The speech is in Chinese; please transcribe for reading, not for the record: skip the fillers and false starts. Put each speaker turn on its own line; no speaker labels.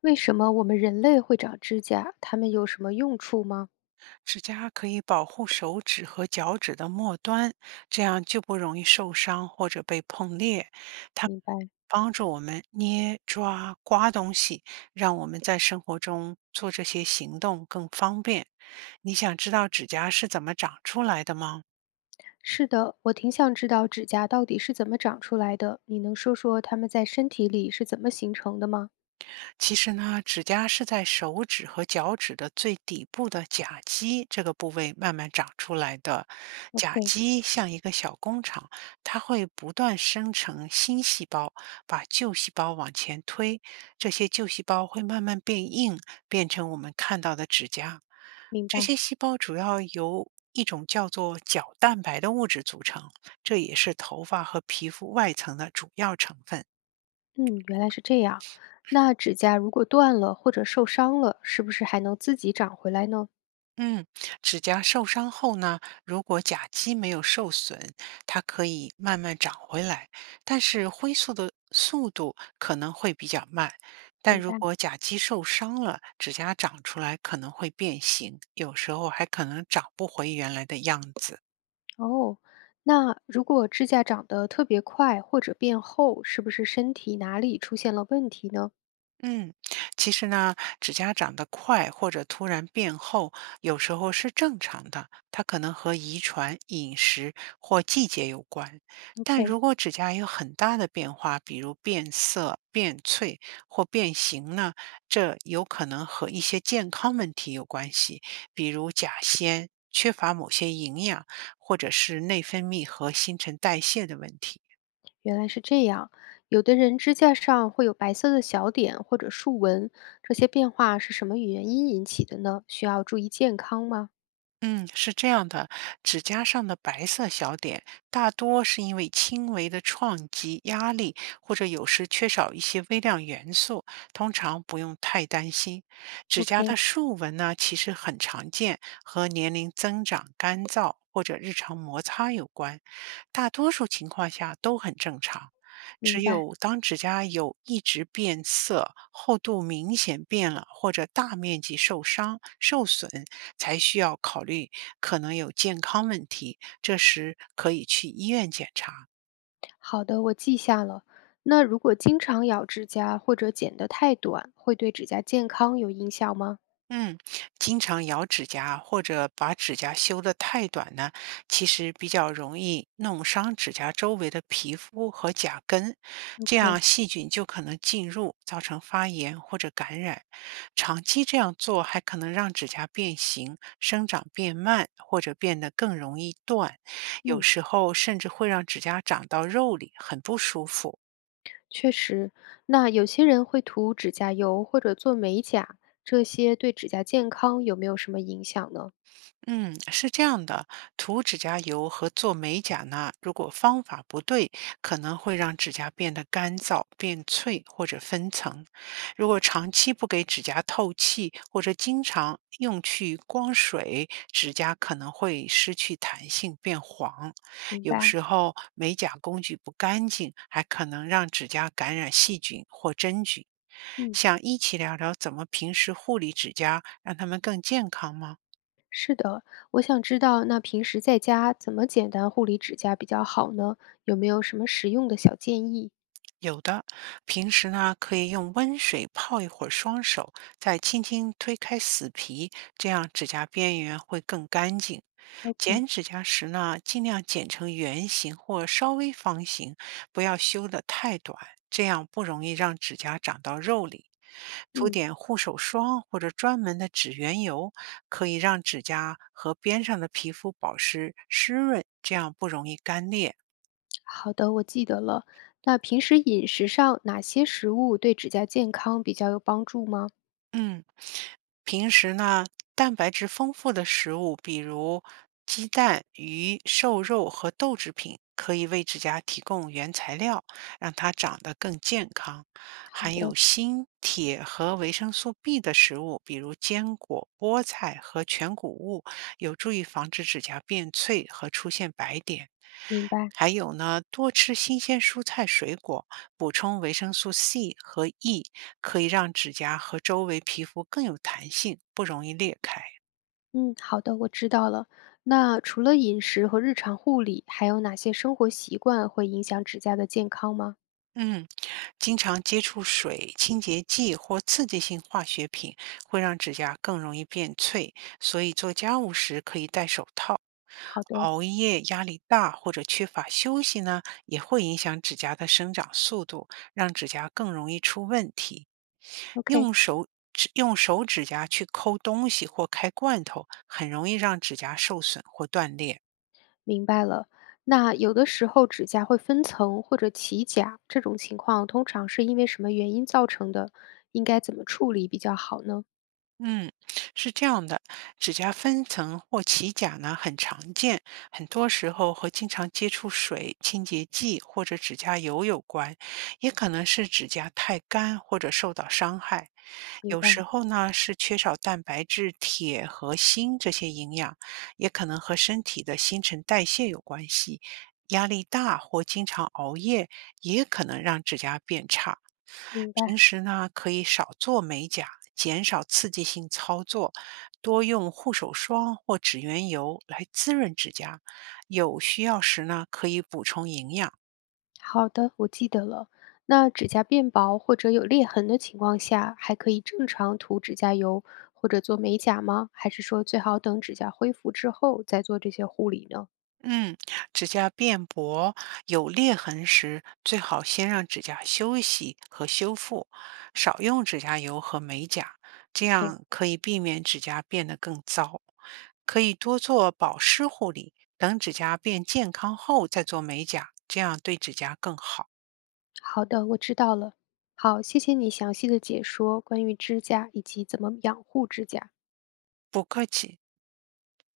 为什么我们人类会长指甲？它们有什么用处吗？
指甲可以保护手指和脚趾的末端，这样就不容易受伤或者被碰裂。它们
明白，
帮助我们捏、抓、刮东西，让我们在生活中做这些行动更方便。你想知道指甲是怎么长出来的吗？
是的，我挺想知道指甲到底是怎么长出来的。你能说说它们在身体里是怎么形成的吗
其实呢，指甲是在手指和脚趾的最底部的甲基这个部位慢慢长出来的。甲
？OK，
基像一个小工厂，它会不断生成新细胞，把旧细胞往前推。这些旧细胞会慢慢变硬，变成我们看到的指甲。
明
这
白。
些细胞主要由一种叫做角蛋白的物质组成，这也是头发和皮肤外层的主要成分。
嗯，原来是这样。那指甲如果断了或者受伤了，是不是还能自己长回来呢？
嗯，指甲受伤后呢，如果甲基没有受损，它可以慢慢长回来，但是恢复的速度可能会比较慢。但
明
如
白。
果甲基受伤了，指甲长出来可能会变形，有时候还可能长不回原来的样子。
哦，那如果指甲长得特别快或者变厚，是不是身体哪里出现了问题呢
嗯，其实呢，指甲长得快或者突然变厚，有时候是正常的，它可能和遗传、饮食或季节有关。但
？OK，
如果指甲有很大的变化，比如变色、变脆或变形呢，这有可能和一些健康问题有关系，比如甲酰缺乏某些营养，或者是内分泌和新陈代谢的问题。
原来是这样，有的人指甲上会有白色的小点或者竖纹，这些变化是什么原因引起的呢？需要注意健康吗
嗯，是这样的，指甲上的白色小点大多是因为轻微的撞击、压力，或者有时缺少一些微量元素，通常不用太担心。指甲的
？OK，
竖纹呢，其实很常见，和年龄增长、干燥或者日常摩擦有关，大多数情况下都很正常。
明
只
白。
有当指甲有一直变色、厚度明显变了或者大面积受伤、受损，才需要考虑可能有健康问题，这时可以去医院检查。
好的，我记下了。那如果经常咬指甲或者剪得太短，会对指甲健康有影响吗
嗯，经常咬指甲或者把指甲修得太短呢，其实比较容易弄伤指甲周围的皮肤和甲根，这样
？OK，
细菌就可能进入，造成发炎或者感染。长期这样做还可能让指甲变形、生长变慢，或者变得更容易断，有
嗯，
时候甚至会让指甲长到肉里，很不舒服。
确实。那有些人会涂指甲油或者做美甲，这些对指甲健康有没有什么影响呢？
嗯，是这样的，涂指甲油和做美甲呢，如果方法不对，可能会让指甲变得干燥、变脆或者分层。如果长期不给指甲透气，或者经常用去光水，指甲可能会失去弹性，变黄。
明
有
白。
时候美甲工具不干净，还可能让指甲感染细菌或真菌。
嗯。
想一起聊聊怎么平时护理指甲，让它们更健康吗？
是的，我想知道那平时在家怎么简单护理指甲比较好呢？有没有什么实用的小建议
有的，平时呢可以用温水泡一会儿双手，再轻轻推开死皮，这样指甲边缘会更干净。
？OK，
剪指甲时呢，尽量剪成圆形或稍微方形，不要修得太短，这样不容易让指甲长到肉里。涂
嗯，
点护手霜或者专门的指缘油，可以让指甲和边上的皮肤保持湿润，这样不容易干裂。
好的，我记得了。那平时饮食上哪些食物对指甲健康比较有帮助吗？
嗯，平时呢，蛋白质丰富的食物，比如鸡蛋、鱼、瘦肉和豆制品，可以为指甲提供原材料，让它长得更健康。
好
含有
的，
锌、铁和维生素 B 的食物，比如坚果、菠菜和全谷物，有助于防止指甲变脆和出现白点。
明白。
还有呢，多吃新鲜蔬菜水果，补充维生素 C 和 E，可以让指甲和周围皮肤更有弹性，不容易裂开。
嗯，好的，我知道了。那除了饮食和日常护理，还有哪些生活习惯会影响指甲的健康吗？
嗯，经常接触水、清洁剂或刺激性化学品会让指甲更容易变脆，所以做家务时可以戴手套。
好的
熬夜、压力大或者缺乏休息呢，也会影响指甲的生长速度，让指甲更容易出问题。
，OK。
用手用手指甲去抠东西或开罐头，很容易让指甲受损或断裂。
明白了。那有的时候指甲会分层或者起甲，这种情况通常是因为什么原因造成的？应该怎么处理比较好呢？
嗯，是这样的，指甲分层或起甲呢很常见，很多时候和经常接触水、清洁剂或者指甲油有关，也可能是指甲太干或者受到伤害。
明
有时
白，
候呢是缺少蛋白质、铁和锌这些营养，也可能和身体的新陈代谢有关系。压力大或经常熬夜也可能让指甲变差。
明
平
白。
时呢，可以少做美甲，减少刺激性操作，多用护手霜或指缘油来滋润指甲。有需要时呢，可以补充营养。
好的，我记得了。那指甲变薄或者有裂痕的情况下，还可以正常涂指甲油或者做美甲吗？还是说最好等指甲恢复之后再做这些护理呢
嗯，指甲变薄、有裂痕时，最好先让指甲休息和修复，少用指甲油和美甲，这
？OK，
样可以避免指甲变得更糟。可以多做保湿护理，等指甲变健康后再做美甲，这样对指甲更好。
好的，我知道了。好，谢谢你详细的解说关于指甲以及怎么养护指甲。
不客气。